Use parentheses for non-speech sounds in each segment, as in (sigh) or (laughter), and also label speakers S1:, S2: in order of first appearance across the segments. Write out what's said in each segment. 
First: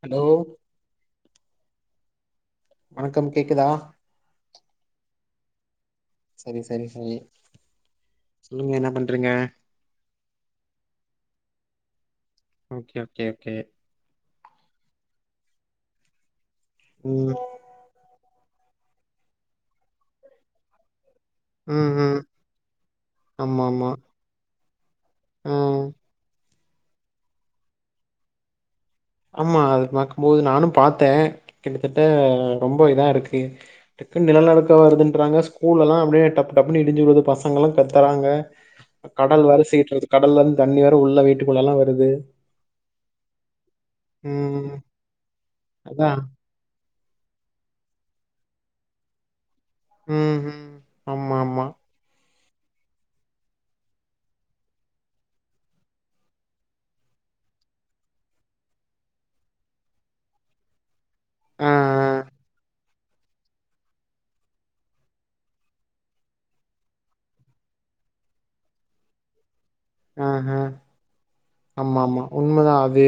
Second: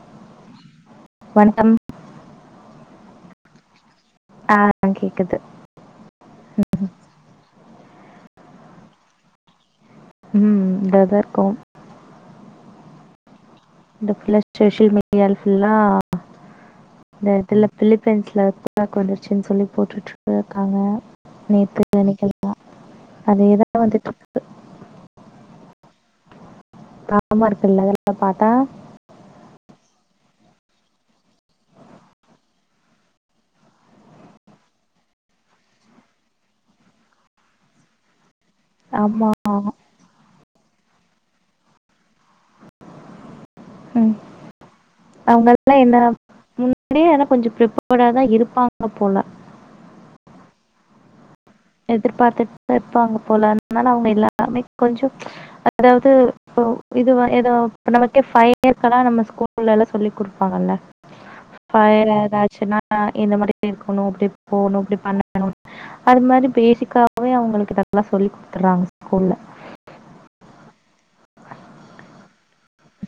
S1: Hello
S2: வணக்கம்
S1: வணக்கம் கேக்குதா
S2: ஆ கேக்குது.
S1: சரி சரி சரி சொல்லுங்க என்ன பண்றீங்க
S2: ம் இதாதா இருக்கோம்
S1: ஓகே ஓகே ஓகே
S2: இந்த புள்ள சோஷியல் மீடியால ஃபுல்லா இந்த
S1: ம்
S2: எடத்துல பிலப்பைன்ஸ்ல ஸ்டாக் வந்திருச்சுனு சொல்லி போட்டுட்டு இருக்காங்க நேத்து
S1: ம் ம்
S2: இன்னைக்கெல்லா
S1: ஆமா
S2: அதேதா
S1: ஆமா
S2: வந்துட்டு இருக்கு
S1: ம்
S2: பாவமா இருக்கல்ல அதெல்லா பாத்தா
S1: ஆமா அது பாக்கும்போது நானு பாத்த கிட்டத்தட்ட ரொம்ப இதா இருக்கு க்கு நில நடுக்கோ வருதுன்றாங்க ஸ்கூலெல்லா அப்டியே டப்பு டப்புனு இடிஞ்சு விழுது பசங்கெல்லா கத்தறாங்க
S2: ஆமா.
S1: கடல் வேற சீட்றது கடல்ல இருந்து தண்ணி வேற உள்ள வீட்டுக்குள்ள எல்லா வருது
S2: ம் அவுங்கெல்லா என்ன
S1: அதா
S2: முன் அப்டியே ஆனா கொஞ்சோ ப்ரிப்பேடாதா இருப்பாங்க போல
S1: ம் ஹும் ஆமா ஆமா
S2: எதிர்பார்த்து இது இப்ப அங்க போலானு அதனால அவுங்க எல்லாமே கொஞ்சோ அதாவது இப்போ இது எதோ னோ நமக்கே ஃபயர்க்கெல்லா நம்ம ஸ்கூல்ல எல்லா சொல்லி குடுப்பாங்கல்ல
S1: ஆ
S2: ஃபயர் எதாச்சுனா ஆ இந்த மாரி இருக்கணு அப்டி போணு இப்டி பண்ணணு அது மாரி பேசிக்காவே அவுங்களுக்கு இதெல்லா சொல்லி் குடுத்தறாங்க ஸ்கூல்ல
S1: ஹு ஹு ஆமாமா உண்மதா அது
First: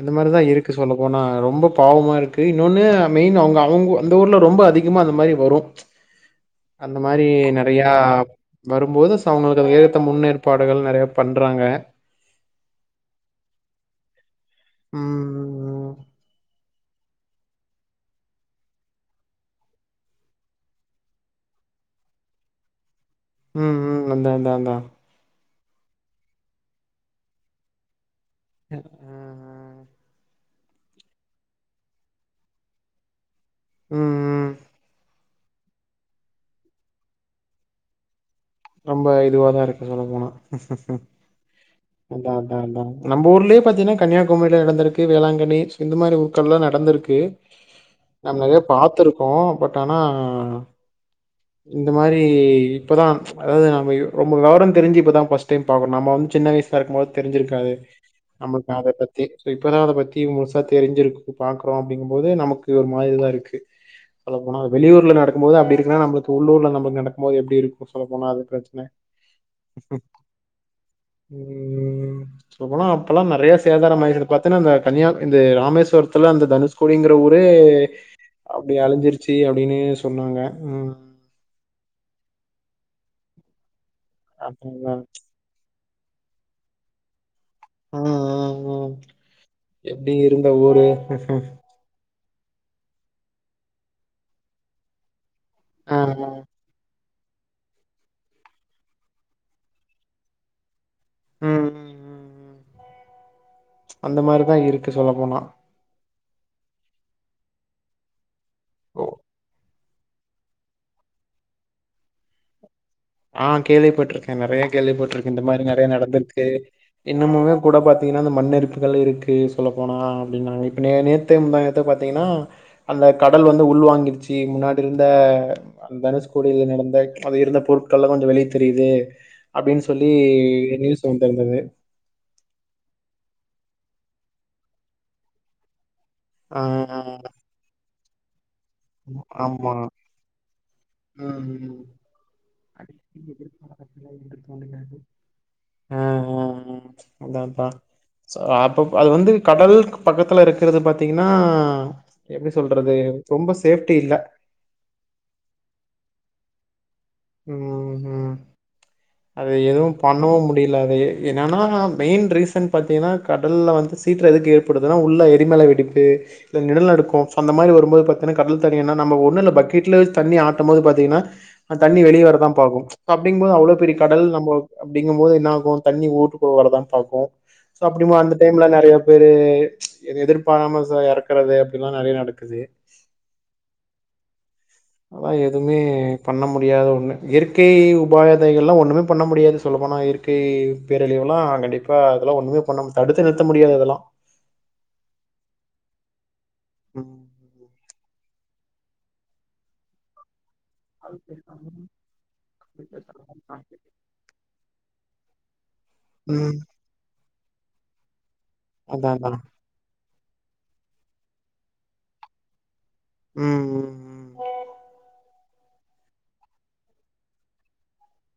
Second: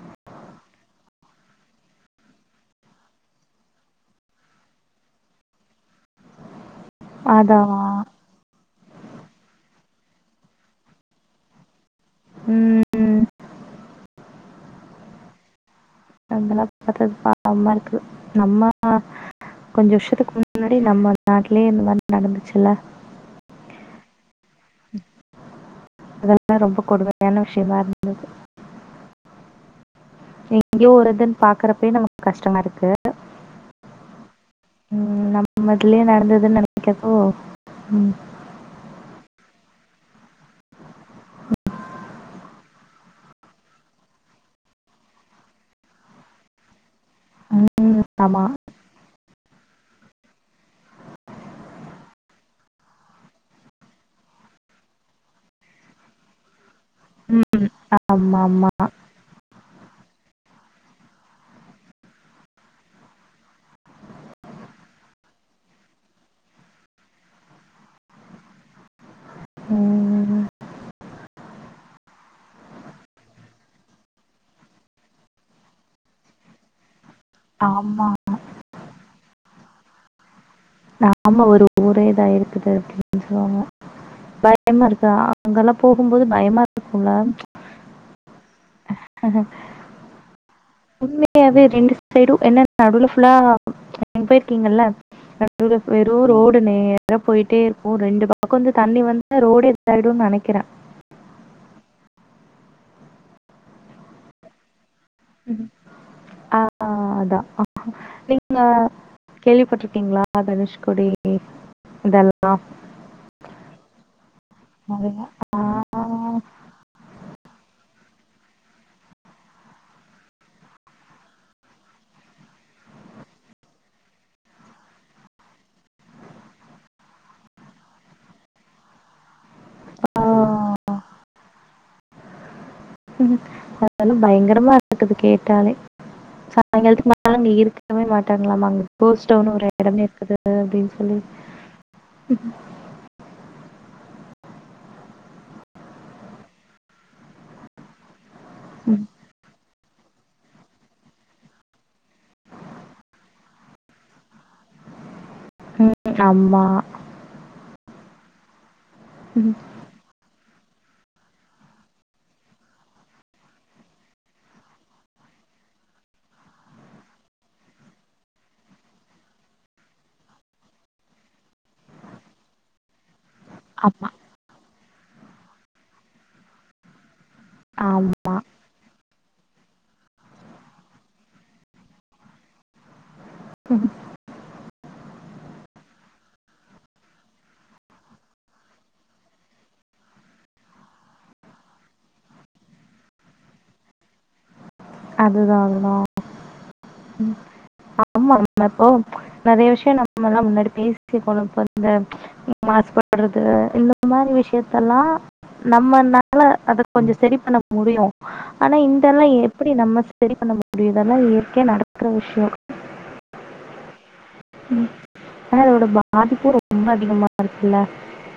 S1: அந்த மாரிதா இருக்கு சொல்ல போனா ரொம்ப பாவமா இருக்கு இன்னொன்னு மெயின் அவுங்க அவுங் அந்த ஊர்ல ரொ ம்ப அதிகமா அந்த மாரி வரு
S2: (inaudible)
S1: அந்த மாரி
S2: அதான்
S1: நெறயா வரும்போது சோ அவுங்களுக்கு ஏ த்து முன்னேற்பாடுகள் நெறயா பண்றாங்க
S2: ம்
S1: ம் ம்
S2: அதெல்லா பாத்தா பாவமா இருக்கு நம்ம கொஞ்சோ வருஷத்துக்கு முன்னாடி நம்ம நாட்லயே இந்த மாரி நடந்துச்சுல்ல
S1: ம் ம் அந்தந்த அந்தா
S2: அதெல்லா ரொம்ப கொடுமையான விஷ்யமா இருந்தது
S1: ம் ம்
S2: எங்கயோ ஒரு இதுன் பாக்கறப்பயே நமக்கு கஷ்டமா இருக்கு
S1: ம், ம்.
S2: ம் நம் மதுலயே நடந்ததுனு நெனக்கறப்போ ம்
S1: ரொம்ப இதுவாதா இருக்கு சொல்ல போனா அதா அதா அதா நம்ம ஊர்லயே பாத்தீனா கன்னியாகுமரில நடந்திருக்கு வேளாங்கண்ணி சோ இந்த மாரி ஊக்கள்லா நடந்திரு க்கு
S2: ம்.
S1: நம்ம
S2: ஆமா.
S1: நெறயா பாத்திருக்கோ பட் ஆனா இந்த மாரி இப்பதா அதாவது நம்ம ரொம்ப வெவர தெரிஞ்சு இப்பதா ஃபஸ்ட் டைம் பாக்குறோ நம்மோ வந் து சின்ன வயசா இருக்கும் போது
S2: ம்.
S1: தெரிஞ்சிருக்காது நமக்கு
S2: ஆமாமா.
S1: அத பத்தி இப்பதா அத பத் தி முழுசா தெரிஞ்சிருக்கு பாக்குறோ அப்படிங்கும்போது நமக்கு ஒரு மாரிதாருக்கு சொல்ல போனா வெளியூர்ல நடக்கும் போது அப்படி இருக்குன்னா நம்மளுக்கு உள்ளூர்ல நம்ம நடக்கும் போது எப்டி இருக்கு சொல்ல போனா அது பிரச்சன
S2: ம்.
S1: ம் சொல்லபோனா அப்பெல்லா நெறைய சேதாரம் ஆயிருக்கு பாத்தனா இந்த கன்னியா இந்த ராமேஸ்வரத்துல அந்த தனுஷ்கோடிங்குற ற ஊரே
S2: ஆமா.
S1: அப்டி அழிஞ்சிருச்சு அப்டின்னு சொன்னாங்க உம்
S2: ஆமா ஒரு ஊரே இதா இருக்குது அப்டின்னு சொல்வாங்க
S1: அதான்
S2: பயமா
S1: அதான்.
S2: இருக்கு அங்கெல்லாம் போகும்போது பயமா இருக்கும்ல
S1: ம் ம் ம் எப்டி இருந்த ஊரு
S2: சைடு என்ன நடுவுல ஃபுல்லா நீங்க போயிருக்கீங்கல்ல நடுவுல
S1: ஆ
S2: வெறும் ரோடு நே ரா போயிட்டே இருக்கு ரெண்டு பக்கம் வந்து தண்ணி வந்து ரோடே இது ஆயிடும்னு நெனைக்கிற
S1: ம் ம் ம் ம் அந்த மாரிதா இருக்கு சொல்ல போனா
S2: ம். ஆ அதா நீங்க
S1: ஓ
S2: கேள்விப்பட்டிரு க்கிங்களா தனுஷ்கோடி இதெல்லா
S1: ஆ கேள்விப்பட்டிருக்க நெறைய
S2: நெறையா.
S1: கேள்விப்பட்டிருக்க இந்த
S2: ஆ.
S1: மாரி நெறையா நடந்திருக்கு இன்னுமுமே கூட பாத் தீங்கன்னா இந்த மண்ணரிப்புகள் இருக்கு சொல்ல போனா அப்டினாங்க இப்ப நே நேத்தே முந்தாநேத்தோ பாத்தீங்கன்னா அந் த கடல் வந்து உள்வாங்கிடுச்சு முன்னாடி இருந்த தனுஷ்கோடியில நடந்த அது இருந்த பொருட் கள்ளா கொஞ்சொ வெளிய தெரிது அப்டின்னு சொல்லி நியூஸ் வந்திருந்தது.
S2: (inaudible) அதல்லா பயங்கரமா இருக்குது கேட்டாலே
S1: ஆ
S2: சாயங்காலத்துக்கு மேல நீ இருக் கவே மாட்டாங்களாமா அங்க போஸ்டோன்னு ஒரு
S1: ஆமா
S2: எடமே இருக்குது அப்படின் சொல்லி
S1: (inaudible) தோன்றினார்கள் அ அ அ அதா அதா சோ அப்பப்ப
S2: ம்.
S1: அது வந்து கடல் பக்கத்துல இருக்கறது பாத்தீங்கன்னா எப்டி சொல்றது ரொம்ப சேஃப்ட்டி இல்ல.
S2: ம் ஆமா
S1: ம் ம் அது
S2: ம்.
S1: எதுவும் பண்ணவும் முடிய ல்ல அது எ என்னனா மெயின் ரீசன் பாத்தீங்கன்னா கடல்ல வந்து சீற்ற எதுக்கு ஏற்படுதுன்னா உள்ள எரிமல வெடிப்பு இல்ல நிலநடுக்கோ சோ அந்த மாரி வரும்போது பாத்தினா கடல் தண்ணி என்னா நம்ப ஒன்னு இல்ல பக்கெட்ல தண்ணி ஆட்டம் போது பாத்தீங்கன்னா அந் தண்ணி வெளிய வரதா பாகும் அப்படிங்போது அவ்ளோ பெரிய
S2: ஆமா
S1: கடல் நம்பொ அப்படிங்கம்போது என்னாகும் தண்ணி ஊட்டுக்குள்ள வரதான் பாக்கூ சோ அப்டிங்கம்
S2: ஆமா
S1: போது அந்த டைம்ல நெறைய பேரு எதிர்பாராம ச எறக்குறது அப்டில்லா நெறைய நடக்குது.
S2: ம்ஹும்
S1: வா எதுமே பண்ண முடி டியாத ஒன்னு இயற்கை உபாதைகள்ளா ஒன்னுமே பண்ண முடியாது சொல்லப்போனா இயற்கை பேரழிவுகளா கண்டிப்பா அதெல்லா ஒன்னுமே பண்ணமு தடுத்து நிறுத்த முடியாது அதெல்லா
S2: அதுதா அதுதா ம் ஆமா ஆமா இப்போ நெறைய விஷ்யொ நம்மல்லா முன்னடி (inaudible) இந்த மாரி விஷயத்தல்லாம் நம்மனால
S1: ம்
S2: அத கொஞ்சொ செரி பண்ண முடியு ஆனா
S1: அதா
S2: இந்தெல்லா
S1: அதா
S2: எப்படி நம்ம ச சரி பண்ண முடியு இதல்லா இயற்கையா நடக்குற விஷ்யோ
S1: ம் ம் ம்
S2: ஆனா அதோட பாதிப்பு ரொம்ப அதிகமா இருக்குல்ல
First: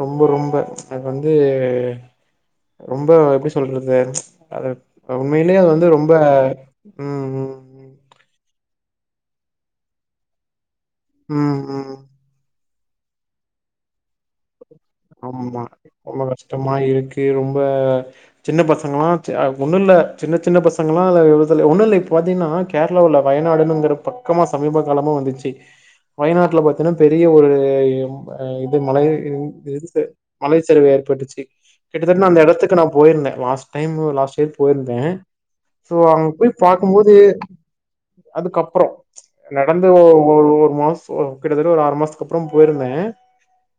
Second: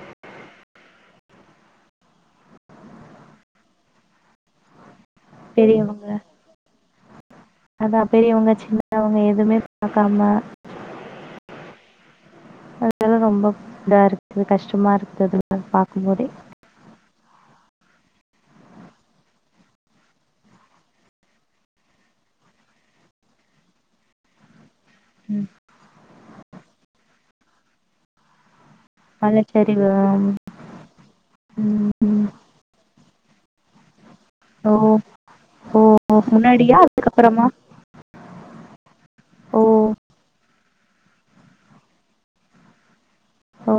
S1: ரொம்ப ரொம்ப அது வந்து ரொம்ப எப்டி சொல்றது அது அ உண்மைலேயே அது வந்து ரொம்ப ம் ம்
S2: அதா பெரியவங்க சின்னவங்க எதுவுமே பாக்காம
S1: ம் ம்
S2: அதல்லா ரொம்ப இதாருக்கு கஷ்ட
S1: ஆமா ரொம்ப கஷ்டமா இருக்கு ரொம்ப சின்ன பசங்களா செ அ ஒன்னுல்ல சின்ன சின்ன பசங்களா (unintelligible) ஒன்னுல்ல இப் பாத்தீயன்னா கேரளாவுல வயநாடுனுங்குற பக்கமா சமீபத் காலம
S2: ம்.
S1: வந்துச்சு வயநாட்டல பாத்தீன்னா பெரிய ஒரு அ இ மலை
S2: மலைச்சரிவு
S1: அ மலைச்சரிவு ஏற்பட்டுச்சு
S2: ம்.
S1: கிட்டத்தட்ட அந்த எடத்துக்கு நா போயிருந்தே லாஸ்ட் டைமு லாஸ்ட் செர்
S2: ஓ
S1: போயிருந்தே
S2: ஓ
S1: சோ
S2: ஓ
S1: அங்க போயி
S2: முன்னாடியா?
S1: பாக்கும்போது
S2: அதுக்கப்புறமா?
S1: அதுக்கப்பறோ
S2: ஓ
S1: நடந்து ஒ ஒரு மாசோ கிட்டத்தட்ட ஒரு ஆறு மாசத்துக்கு அப்பறோ போயிருந்தே
S2: ஓ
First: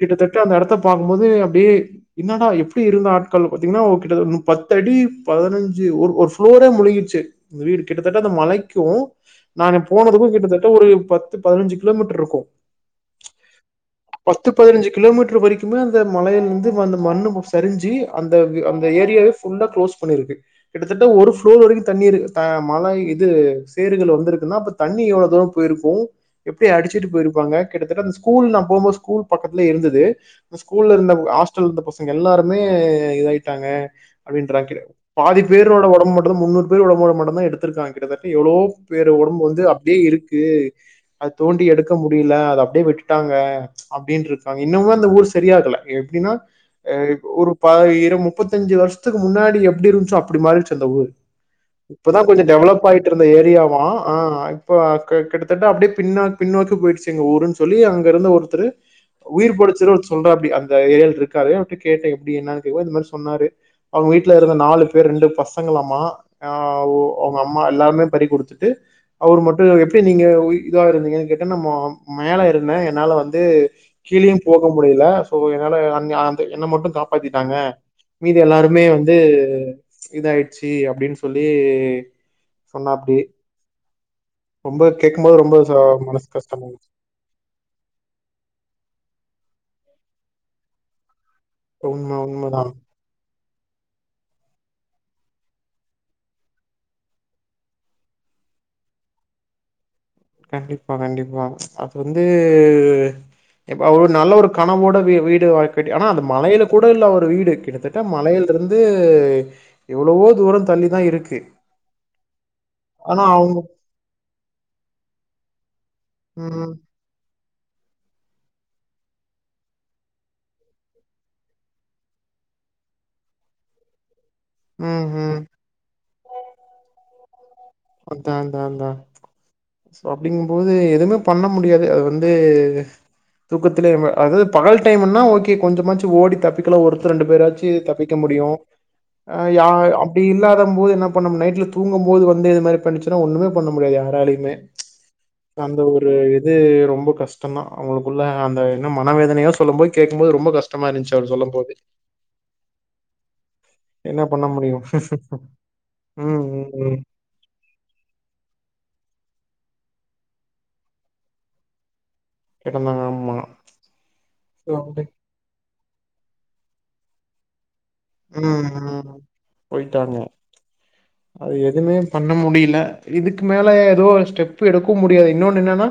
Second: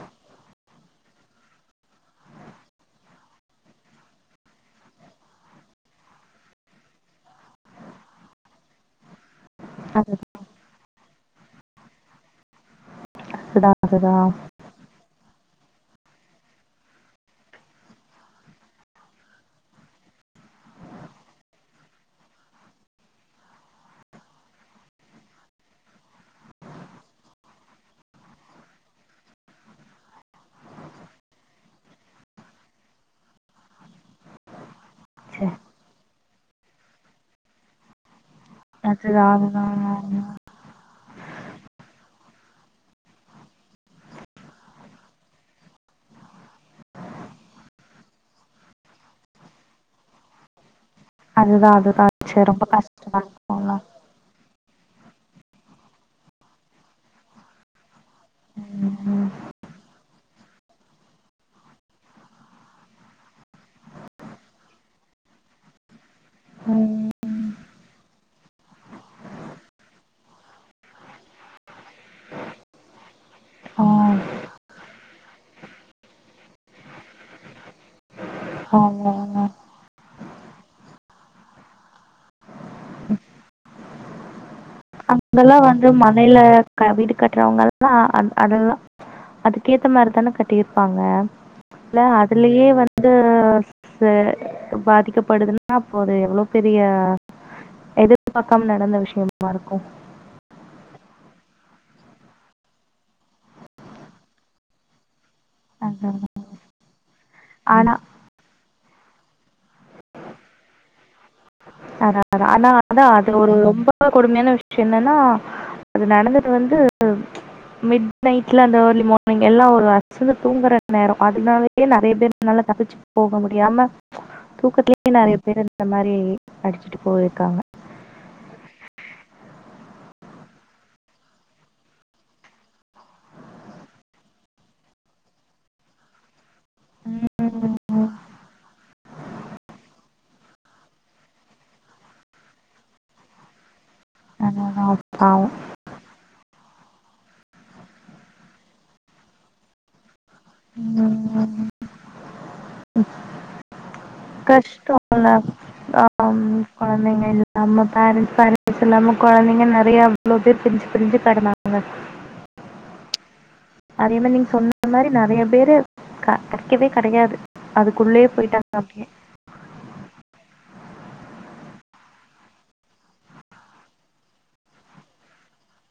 S1: கிட்டத்தட் எடத்த பாக்கும்போது அப்டியே என்னடா எப்புடி இருந்த ஆட்கள் பாத்தீங்கன்னா ஓ கிட்ட தட்ட பத்து அடி பதுனொ ஞ்சு ஒரு ப்ளோரே முழுகிட்ச்சு வீடு கிட்டத்தட்ட அந்த மழைக்கும் நானு போனதுக்கு
S2: அதுதான்
S1: கிட்டத்தட்ட ஒரு பத்து பதுனஞ்சு கிலோமீட்டர் இருக்கூ
S2: செதா செதா
S1: மீட்டர் வரைக்குமே அந்த மலையில இருந்து வந்த மண்ணு சரிஞ்சி அந்த அந்த ஏரியாவ ஃபுல்லா க்ளோஸ் பண்ணி இருக்கு கிட்டத்தட்ட ஒரு ஃபுளோர் வரைக்கு தண்ணீர் அ மழை இது சேறுகள் வந்துருக்குன்னா அப்ப தண்ணீர் க்க அதுவா போயிருக்கு எப்டி அடிச்சிட்டு போயிருப்பாங்க கிட்டத்தட்ட அந்த ஸ்கூல் நா போகும்போது ஸ்கூல் பக்கத்து இருந்துது ஸ்கூல் இருந்த ஹாஸ்டல் இருந்த பசங்க எல்லாருமே இதாயிட்டாங்க அப்டின்ற (unintelligible) பாதி
S2: சரி.
S1: பேரோட ஒடம்பு மட்டுந்தா முன்னூறு பேர் ஒடம்போட மட்டுந்தா எடுத்துருக்காங்க கிட்டத்தட்ட எவ்ளோ பேர்
S2: அதுதான்
S1: ஒடம்பு வந்து
S2: அதுதான்
S1: அப்டியே இருக்கு அது தோண்டி எடுக்க முடியல அது அப்டியே விட்டுட்டாங்க அப்டின்ருக்கு இன்னமுமா அந்த ஊர் சரியாகல எப்டின்னா அ ஒரு பாயிரம் முப்பத்தஞ்சு வருஷத்துக்கு முன்னாடி முன்னாடி எப்டி இருந்துச்சோ அப்டி மாறிடுச்சு இந்தந்த ஊர்
S2: அதுதான் அதுதான்.
S1: இப்பதா கொஞ்ச
S2: சரி ரொம்ப
S1: டெவலப் ஆயிட்டு
S2: கஷ்டமா
S1: இருந்த
S2: இருக்கும்ல.
S1: ஏரியாவு ஆ இப்ப கிட்டத்தட்ட அப்டியே பின்னா பின்னோக்கி போயிடுச்சு எங்க ஊருன்னு சொல்லி அங்க இருந்த ஒருத்தரு
S2: ம்.
S1: உயிர் போயிடுச்சுனு ஒருத்தர் சொல்றார் அப்டி அந்த ஏரியில இருக்காரு அவிட்ட கேட்டே எப்டி என்னான்னு கேது இந்த மாரி சொன்னாரு அவுங்க வீட்டுல இருந்த நாலு பேரு ரெண்டு பசங்கலாம்மா அ உ
S2: ம்.
S1: அவுங்க அம்மா எல்லாருமே பறி குடுத்துட்டு அவரு மட்டு எப்டி நீங்க இதா இருந்தீங்கன்னு கேட்ட நம்ம மேல இருந்தே என்னால வந்து
S2: ஆ
S1: கீழேயு போக முடியல சோ என்னால அ அந்த என்ன மட்டு காப்பாத்திட்டாங்க மீதி எல்லாருமே
S2: ஆமா
S1: வந்து
S2: ஆமா.
S1: இதாயிடுச்சு அப்டின்னு சொல்லி சொன்னா அப்டி
S2: அங்கல்லா வந்து மனையில க வீடு கட்டுறவுங்கல்லா அந் அதெல்லா அதுக்கேத்த மாரிதான கட்டியிருப்பாங்க இல்ல
S1: உண்ம உண்மதா
S2: அதுலயே வந்து ச பாதிக்கப்படுதுன்னா அப்போ அது எவ்ளோ பெரிய எதிர்பாக்காம நடந்த விஷயமா இருக்கூ
S1: கண்டிப்பா கண்டிப்பா அது வந்து இப்ப அவரு ஒரு நல்ல ஒரு கனவோட வீ வீட் (unintelligible)
S2: அதான்
S1: அந்த மலையில் கூட இ அவ ஒரு வீடு
S2: ஆனால்
S1: கிட்டத்தட்ட மலையிலருந்து வந்து எவ்வளவோ தூரோ தள்ளிதா இருக்கு
S2: அதா அதா ஆனா அதா
S1: ஆனா
S2: அது ஒரு
S1: அவங்க
S2: ரொம்ப கொடுமையான விஷயோ என்னன்னா அது நடந்தது
S1: ம்
S2: வந்து மிட் நைட்ல அந்த வர்லி மார்னிங் எல்லா ஒரு அசந்து தூங்குற நேரோ அதுனாலயே நெறைய பேர் நல்ல தப்பிச்சு போக முடியாம
S1: ம்
S2: தூக்கத்திலேயே நெறைய
S1: ம்
S2: பேரு இந்த மாரி அடிச்சுட்டு போயிருக்காங்க
S1: ஒருத்தே அந்தா அந்தா சோ அப்டிங்கும்போது எதுவுமே பண்ண முடியாது அது வந்து தூக்கத்துலேயேவா அதாவது பகல் டைம்னா ஓகே கொஞ்சமாச்சு ஓடி தப்பி க்குல ஒருத்தர் ரெண்டு பேராச்சு
S2: ம்,
S1: தப்பிக்க முடியு யா அப்டி இல்லாதம் போது என்ன பண்ணும் நைட்ல தூங்கும் போது வந்து இது மாரி பண்ணிச்சுன்னா ஒண்ணமே பண்ண முடியாது யாராலயுமே
S2: அதான் அதான் பாவம்
S1: அந்த ஒரு இது ரொம்ப ரொம்ப கஷ்டந்தா அவுங்களுக்குள்ள அந்த என்ன மனவேதனையா சொல்லும் போது கேக் கும்போது ரொம்ப கஷ்டமா இருந்துச்சு அவரு சொல்லும் போது
S2: ம்
S1: என்ன பண்ண முடியும்
S2: கஷ்டம்ல்ல ஆ
S1: ம் ம் ம்
S2: குழந்தைங்க இல்லாம பேரெண்ட்ஸ் பேரெண்ட்ஸ் இல்லாம குழந்தைங்க நெறைய எவ்வளவு பேர் பிரிஞ்சு பிரிஞ்சு கெடந்தாங்க
S1: கெடந்தாங்க ஆமா
S2: அதே மாரி நீங்க
S1: சோ
S2: சொன்ன
S1: அப்டி
S2: மாரி நெறைய பேரு க கெடைக்கவே கெடையாது அதுக்குள்ளயே
S1: ம்
S2: போயிட்டாங்க அப்டியே
S1: ம் போயிட்டாங்க அது எதுவுமே பண்ண முடியல இதுக்கு மேல ஏதோ ஸ்டெப்பு எடுக்க முடியாது இன்னொன்னு என்னன்னா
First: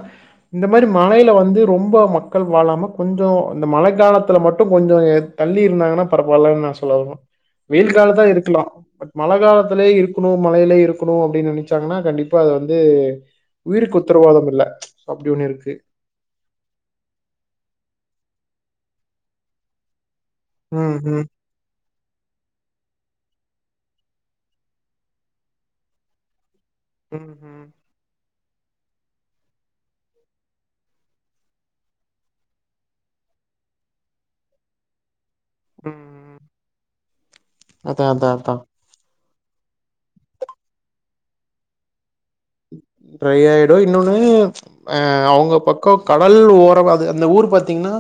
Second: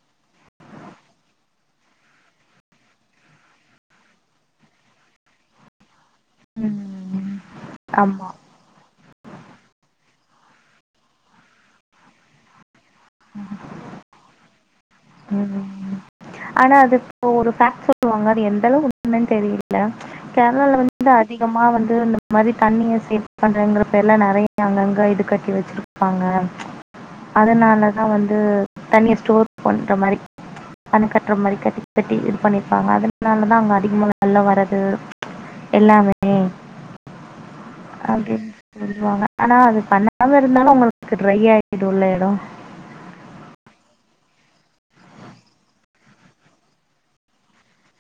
S1: இந்த மாரி மழையில வந்து ரொம்ப மக்கள் வாழாம கொஞ்ச இந்த மழை காலத்துல மட்டு கொஞ்ச தள்ளி இருந்தாங்கன்னா பரப்பாயில்லன்னு நான் சொல்லவரேன்
S2: ம்
S1: வெயில்
S2: ஆமா
S1: காலத்தான் இருக்கலாம் பட் மழை காலத்திலயே இருக்கணும் மழையில இருக்கணும் அப்படின்னு நினைச்சாங்கன்னா கண்டிப்பா அது வந்து உயிருக்கு உத்தரவாதம் இல்ல அப்டி ஒண்ணு இருக்கு
S2: ம் ஆனா அது இப்ப ஒரு பேக் சொல்லுவாங்க அது எந்த வு தெரியல கேரளா ல
S1: ம்
S2: வந்து
S1: ம்
S2: அதிகமா வந்து இந்த மாரி தண்ணிய சேவ் பண்றங்கற பேர்ல நறைய அங்கங்க இது கட்டி வச்சிருப்பாங்க
S1: ம் ம்
S2: அதனாலதான் வந்து தண்ணிய ஸ்டோர் பண்ற மாரி அண கட்டுற மாரி கட்டி கட்டி இது பண்ணிருப்பாங்க அதனாலதான் அங்க அதிகமா வெள்ள வரது எல்லாமே
S1: ம் அதா அதா
S2: அப்படின்னு
S1: அதா
S2: சொல்லுவாங்க ஆனா அது பண்ணாம இருந்தாலு அவங்களுக்கு ட்ரை ஆகிடுல எடம்
S1: ஹ ட்ரையாயிடும் இன்னொன்னு அ அவங்க பக்கம் கடல் ஓரம் அது அந்த ஊர் பாத்தீங்கன்னா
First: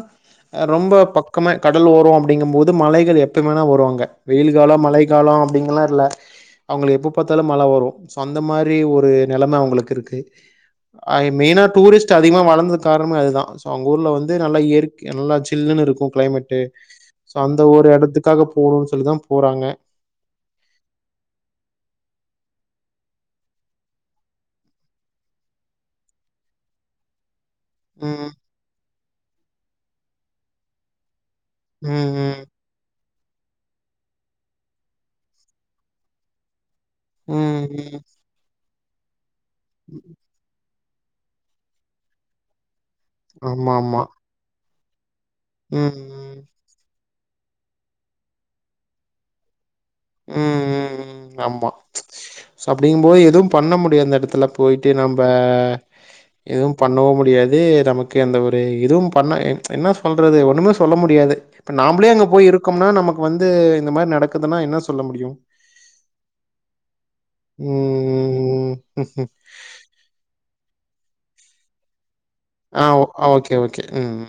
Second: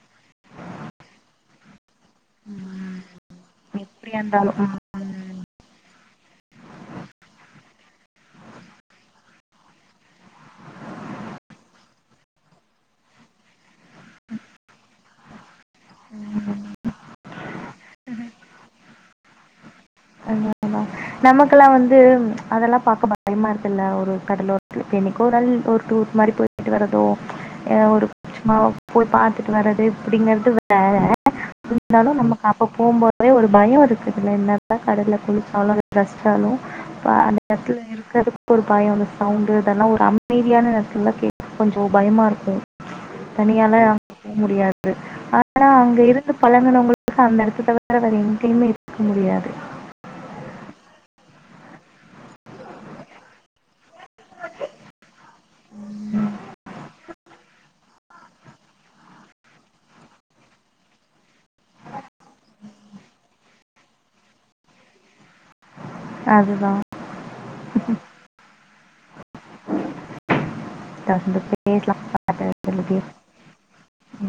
S1: ரொம்ப பக்கம் கட கடல் ஓரம் அப்படிங்கும் போது மலைகள் எப்பவுமேனா வருவாங்க
S2: எப்படியா
S1: வெயில்
S2: இருந்தாலும். ம்.
S1: காலம் மழை காலம் அப்படிங்கலா இல்ல அவங்களுக்கு எப்ப பார்த்தாலும் மழை வரும் சோ அந்த மாரி ஒரு நிலைமை அவங்களுக்கு இருக்கு ஆ மெயினா டூரிஸ்ட் அதிகமா வளர்ந்தது காரணமே அதுதா சோ அவங்க ஊர்ல வந்து நல்லா இயற்கை நல்லாச்சு சில்லன்னு இருக்கு கிளைமேட்டு சோ அந்த ஒரு எடத்துக்காக போணும்ன்னு சொல்லிதான் போறாங்க
S2: ஆமா ஆமா நமக்கெல்லா வந்து அதெல்லா பாக்க பயமா இருக்குல்ல ஒரு கடலோரத்து என்னைக்கு ஒருநாள் ஒரு டூர் மாரி போயிட்டு வரதோ ஒரு
S1: ம்
S2: கொஞ்சமா போய் பார்த்துட்டு வரறது இப்படிங்கறது வேற
S1: ம்
S2: இருந்தாலும்
S1: ம்
S2: நமக்கு அப்ப போம்போதே ஒரு பயம் இருக்குதுல்ல என்ன கடல குளிச்சாலு ரசிச்சாலு அந்த
S1: ம்
S2: எடத்துல
S1: ம்
S2: இருக்கிறதுக்கு ஒரு பயம் சவுண்டு அதெல்லா ஒரு அமைதியான (unintelligible) கே கொஞ்ச பயமா இருக்கு
S1: ஆமா
S2: தனியால
S1: ஆமா
S2: அங்க போக முடியாது ஆனா
S1: ம்
S2: அங்க இருந்த
S1: ம்
S2: பழகன ங்க அந்த எடத்த தவற வேற எங்கயும்மே இருக்க முடியாது
S1: ம் ம் ம் ஆமா அப்படிங்கும் போது எதுவும் பண்ண முடியும் அந்த எடத்துல போயிட்டு நம்ம எதுவும் பண்ணவும் முடியாது நமக்கு அந்த ஒரு இதுவும் பண்ண என்ன சொல்றது ஒண்ணுமே சொல்ல முடியா து இப்ப நாமளே அங்க போய் இருக்கோம்னா நமக்கு வந்து இந்த மாதிரி நடக்குதுன்னா என்ன சொல்ல முடியும்
S2: அதுதா
S1: ம் ம் ம்
S2: தொடர்ந்து பேஸ்லா (unintelligible)
S1: ஆ ஆ ஓகே ஓகே ம் ம்